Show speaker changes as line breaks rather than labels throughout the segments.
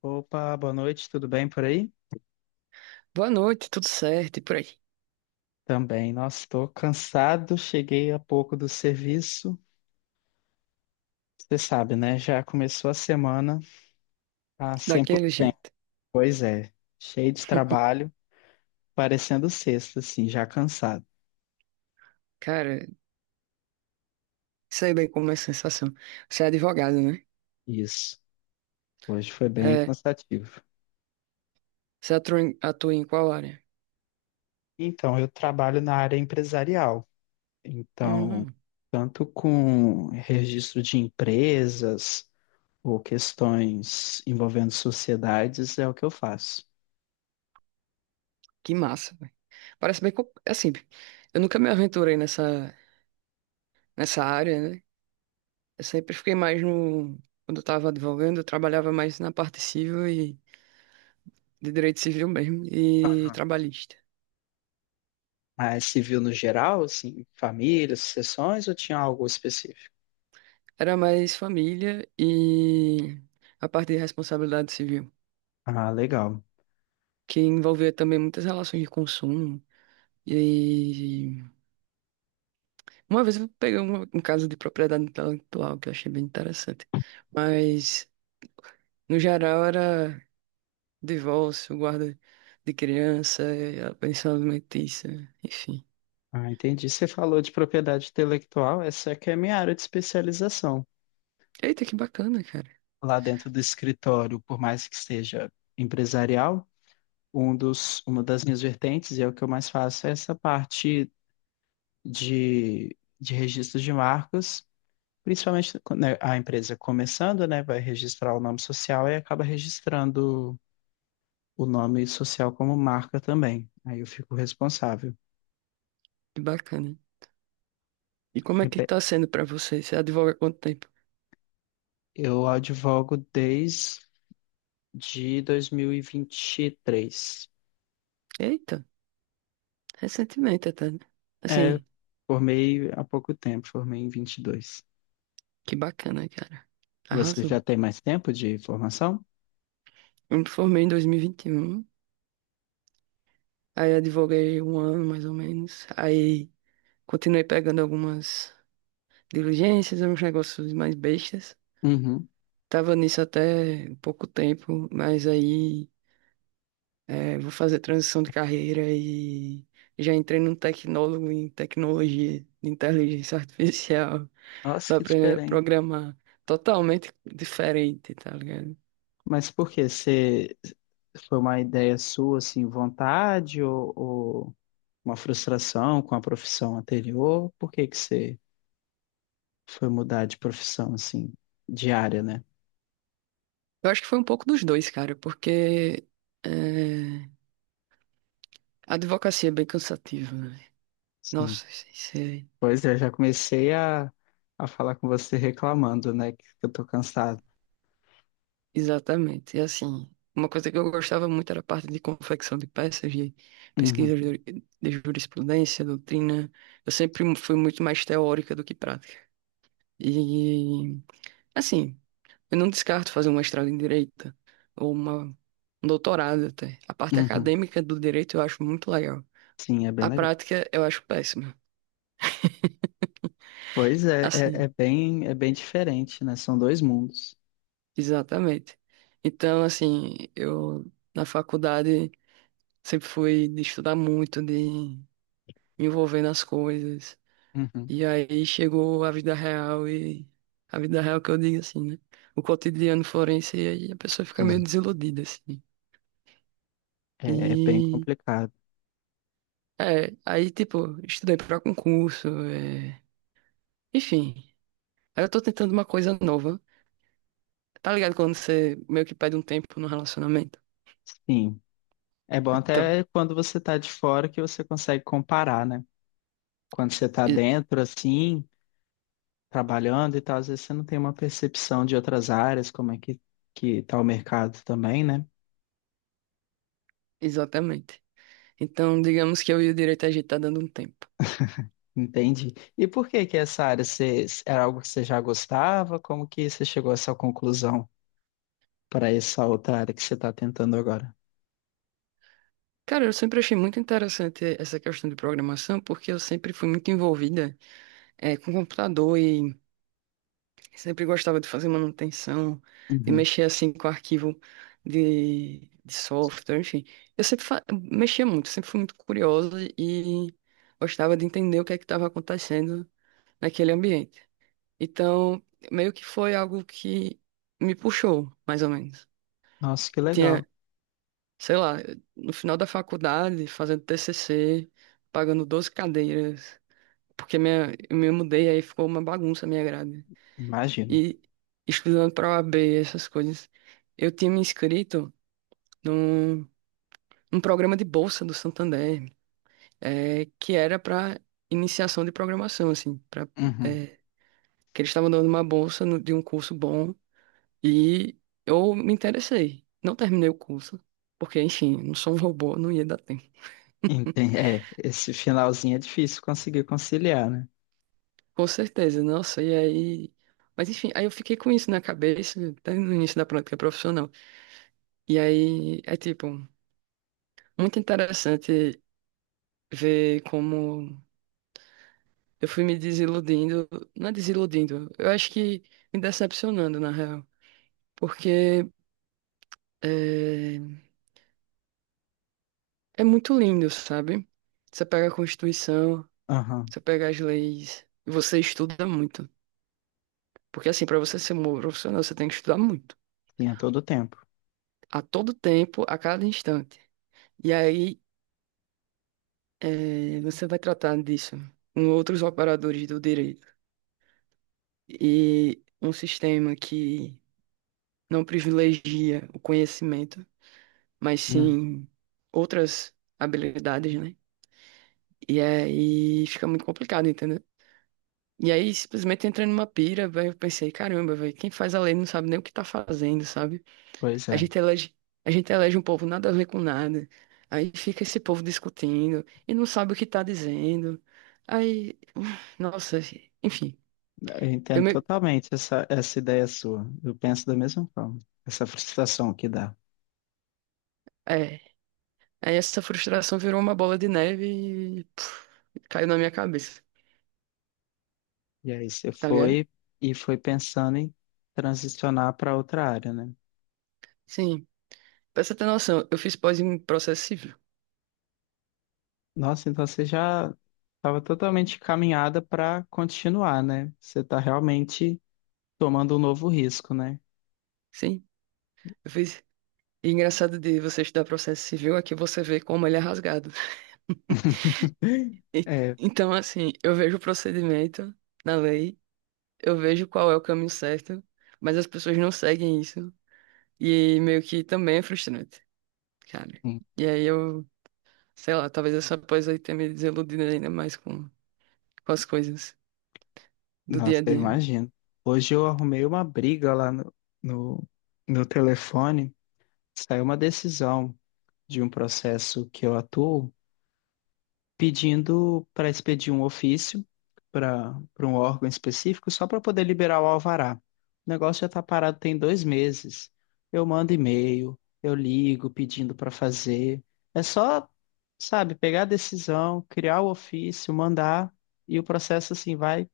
Opa, boa noite, tudo bem por aí?
Boa noite, tudo certo e por aí.
Também, nossa, estou cansado, cheguei há pouco do serviço. Você sabe, né? Já começou a semana, tá sempre,
Daquele jeito.
pois é, cheio de trabalho, parecendo sexta, assim, já cansado.
Cara, sei bem como é a sensação. Você é advogado, né?
Isso, hoje foi bem
É,
cansativo.
você atua em, qual área?
Então, eu trabalho na área empresarial, então,
Hum,
tanto com registro de empresas ou questões envolvendo sociedades, é o que eu faço.
que massa, velho. Parece bem. Assim, eu nunca me aventurei nessa área, né? Eu sempre fiquei mais no. Quando eu tava advogando, eu trabalhava mais na parte civil e de direito civil mesmo e trabalhista.
Mas se viu no geral, assim, famílias, sucessões, ou tinha algo específico?
Era mais família e a parte de responsabilidade civil,
Ah, legal.
que envolvia também muitas relações de consumo. E aí, uma vez eu peguei um caso de propriedade intelectual que eu achei bem interessante. Mas, no geral, era divórcio, guarda de criança, a pensão alimentícia, enfim.
Ah, entendi. Você falou de propriedade intelectual, essa é que é a minha área de especialização.
Eita, que bacana, cara.
Lá dentro do escritório, por mais que seja empresarial, uma das minhas vertentes, e é o que eu mais faço, é essa parte de registro de marcas, principalmente quando né, a empresa começando, né, vai registrar o nome social e acaba registrando o nome social como marca também. Aí eu fico responsável.
Que bacana. E como é
É
que
pe-
tá sendo pra você? Você advoga há quanto tempo?
Eu advogo desde 2023.
Eita, recentemente até, né?
É,
Assim,
formei há pouco tempo, formei em 22.
que bacana, cara.
Você
Arrasou.
já tem mais tempo de formação?
Eu me formei em 2021, aí advoguei um ano mais ou menos, aí continuei pegando algumas. Diligências, uns negócios mais bestas.
Uhum.
Tava nisso até pouco tempo, mas aí é, vou fazer transição de carreira e já entrei num tecnólogo em tecnologia de inteligência artificial,
Nossa,
dá
que
pra
diferente.
programar totalmente diferente, tá ligado?
Mas por quê? Você foi uma ideia sua, assim, vontade ou uma frustração com a profissão anterior? Por que que você foi mudar de profissão, assim, de área, né?
Eu acho que foi um pouco dos dois, cara, porque é, a advocacia é bem cansativa, né?
Sim.
Nossa, isso é.
Pois é, eu já comecei a falar com você reclamando, né, que eu tô cansado.
Exatamente. E assim, uma coisa que eu gostava muito era a parte de confecção de peças, de
Uhum,
pesquisa de jurisprudência, doutrina. Eu sempre fui muito mais teórica do que prática. E, assim, eu não descarto fazer um mestrado em direito ou um doutorado até. A parte
uhum.
acadêmica do direito eu acho muito legal.
Sim, é bem
A
legal.
prática eu acho péssima.
Pois é, é,
Assim,
é bem, é bem diferente, né? São dois mundos.
exatamente. Então, assim, eu na faculdade sempre fui de estudar muito, de envolvendo as coisas.
Uhum,
E aí chegou a vida real e a vida real que eu digo assim, né? O cotidiano forense e aí a pessoa fica
sim,
meio desiludida, assim.
é, é bem
E
complicado.
é, aí tipo, estudei pra concurso, é... enfim. Aí eu tô tentando uma coisa nova. Tá ligado quando você meio que perde um tempo no relacionamento?
Sim, é bom
Então,
até quando você tá de fora que você consegue comparar, né? Quando você tá
e-
dentro, assim, trabalhando e tal, às vezes você não tem uma percepção de outras áreas, como é que tá o mercado também, né?
exatamente. Então, digamos que eu e o direito a gente tá dando um tempo.
Entendi. E por que que essa área você, era algo que você já gostava? Como que você chegou a essa conclusão para essa outra área que você está tentando agora?
Cara, eu sempre achei muito interessante essa questão de programação, porque eu sempre fui muito envolvida é, com computador e sempre gostava de fazer manutenção, de
Uhum.
mexer assim com arquivo de software, enfim. Eu sempre mexia muito, sempre fui muito curiosa e gostava de entender o que é que estava acontecendo naquele ambiente. Então, meio que foi algo que me puxou, mais ou menos.
Nossa, que legal.
Tinha, sei lá, no final da faculdade, fazendo TCC, pagando 12 cadeiras, porque minha, eu me mudei, aí ficou uma bagunça a minha grade.
Imagino.
E estudando para o OAB, essas coisas, eu tinha me inscrito num, num programa de bolsa do Santander, é, que era para iniciação de programação, assim, pra,
Uhum.
é, que eles estavam dando uma bolsa de um curso bom e eu me interessei. Não terminei o curso, porque, enfim, não sou um robô, não ia dar tempo.
Entendi. É, esse finalzinho é difícil conseguir conciliar, né?
Com certeza, nossa, e aí. Mas enfim, aí eu fiquei com isso na cabeça, até no início da prática profissional. E aí é tipo, muito interessante ver como eu fui me desiludindo, não é desiludindo, eu acho que me decepcionando, na real, porque é, é muito lindo, sabe? Você pega a Constituição,
Aham.
você pega as leis, e você estuda muito. Porque, assim, para você ser um bom profissional, você tem que estudar muito,
Tinha todo o tempo.
a todo tempo, a cada instante. E aí, é, você vai tratar disso com outros operadores do direito. E um sistema que não privilegia o conhecimento mas
Hum.
sim outras habilidades, né? E aí fica muito complicado, entendeu? E aí simplesmente entra numa pira, velho, eu pensei, caramba, velho, quem faz a lei não sabe nem o que tá fazendo, sabe?
Pois
A
é.
gente elege, a gente elege um povo nada a ver com nada. Aí fica esse povo discutindo e não sabe o que tá dizendo. Aí, nossa, enfim,
Eu
eu
entendo
me,
totalmente essa ideia sua. Eu penso da mesma forma. Essa frustração que dá.
é, aí essa frustração virou uma bola de neve e puf, caiu na minha cabeça,
E aí você
tá ligado?
foi e foi pensando em transicionar para outra área, né?
Sim. Pra você ter noção, eu fiz pós em processo civil.
Nossa, então você já estava totalmente caminhada para continuar, né? Você está realmente tomando um novo risco, né?
Sim, eu fiz. E é engraçado de você estudar processo civil é que você vê como ele é rasgado. E-
É,
Então, assim, eu vejo o procedimento na lei, eu vejo qual é o caminho certo, mas as pessoas não seguem isso. E meio que também é frustrante, sabe?
hum,
E aí eu, sei lá, talvez essa pós aí tenha me desiludido ainda mais com as coisas do dia
nossa,
a
eu
dia.
imagino. Hoje eu arrumei uma briga lá no, no telefone, saiu uma decisão de um processo que eu atuo, pedindo para expedir um ofício para um órgão específico só para poder liberar o alvará. O negócio já está parado tem 2 meses. Eu mando e-mail, eu ligo pedindo para fazer. É só, sabe, pegar a decisão, criar o ofício, mandar e o processo assim vai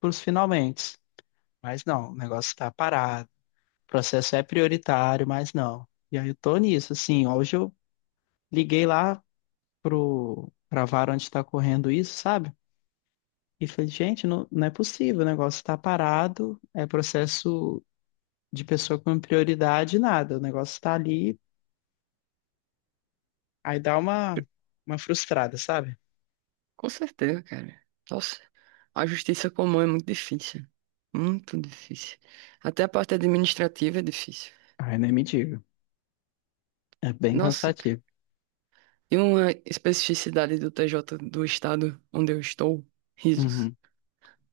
para os finalmente. Mas não, o negócio está parado. O processo é prioritário, mas não. E aí eu tô nisso, assim, hoje eu liguei lá pro para a vara onde está correndo isso, sabe? E falei, gente, não, não é possível, o negócio está parado, é processo de pessoa com prioridade, nada, o negócio está ali, aí dá uma frustrada, sabe?
Com certeza, cara. Nossa. A justiça comum é muito difícil. Muito difícil. Até a parte administrativa é difícil.
Ai, nem me diga, é bem
Nossa, cara.
cansativo.
E uma especificidade do TJ do estado onde eu estou, risos,
Uhum.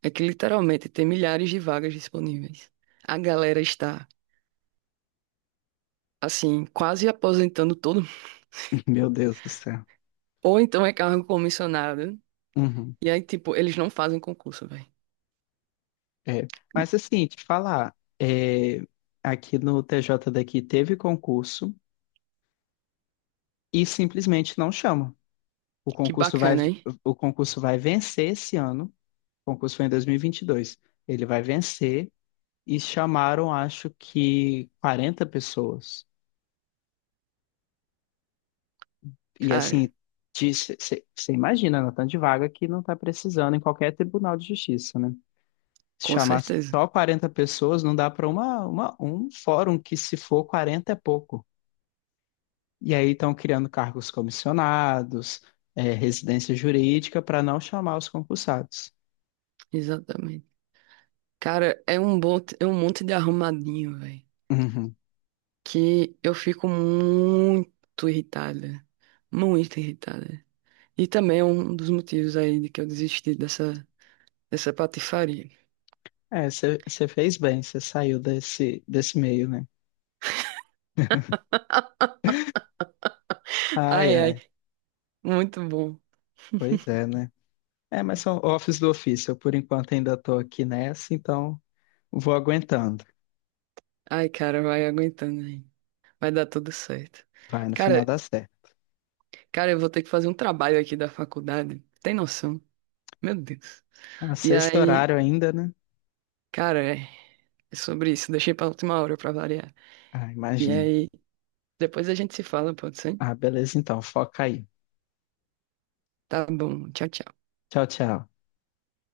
é que literalmente tem milhares de vagas disponíveis. A galera está, assim, quase aposentando todo mundo.
Meu Deus do céu.
Ou então é cargo comissionado.
Uhum.
E aí, tipo, eles não fazem concurso, velho.
É. Mas assim, te falar, é, aqui no TJ daqui teve concurso e simplesmente não chama. O
Que
concurso vai,
bacana, hein?
o concurso vai vencer esse ano, o concurso foi em 2022, ele vai vencer e chamaram, acho que 40 pessoas. E
Cara,
assim, você imagina, na tanto de vaga que não está precisando em qualquer tribunal de justiça, né? Se
com
chamar
certeza.
só 40 pessoas, não dá para um fórum que, se for 40 é pouco. E aí estão criando cargos comissionados, é, residência jurídica, para não chamar os concursados.
Exatamente. Cara, é um, bot... é um monte de arrumadinho, velho.
Uhum.
Que eu fico muito irritada, muito irritada. E também é um dos motivos aí de que eu desisti dessa patifaria.
É, você fez bem, você saiu desse meio, né? Ai,
Ai, ai,
ai.
muito bom.
Pois é, né? É, mas são office do ofício. Eu, por enquanto, ainda estou aqui nessa, então vou aguentando.
Ai, cara, vai aguentando aí. Vai dar tudo certo.
Vai, no final
Cara,
dá certo.
cara, eu vou ter que fazer um trabalho aqui da faculdade. Tem noção? Meu Deus.
Ah,
E
sexto
aí,
horário ainda, né?
cara, é sobre isso. Deixei pra última hora pra variar.
Ah,
E
imagino.
aí, depois a gente se fala, pode ser?
Ah, beleza, então. Foca aí.
Tá bom. Tchau, tchau.
Tchau, tchau.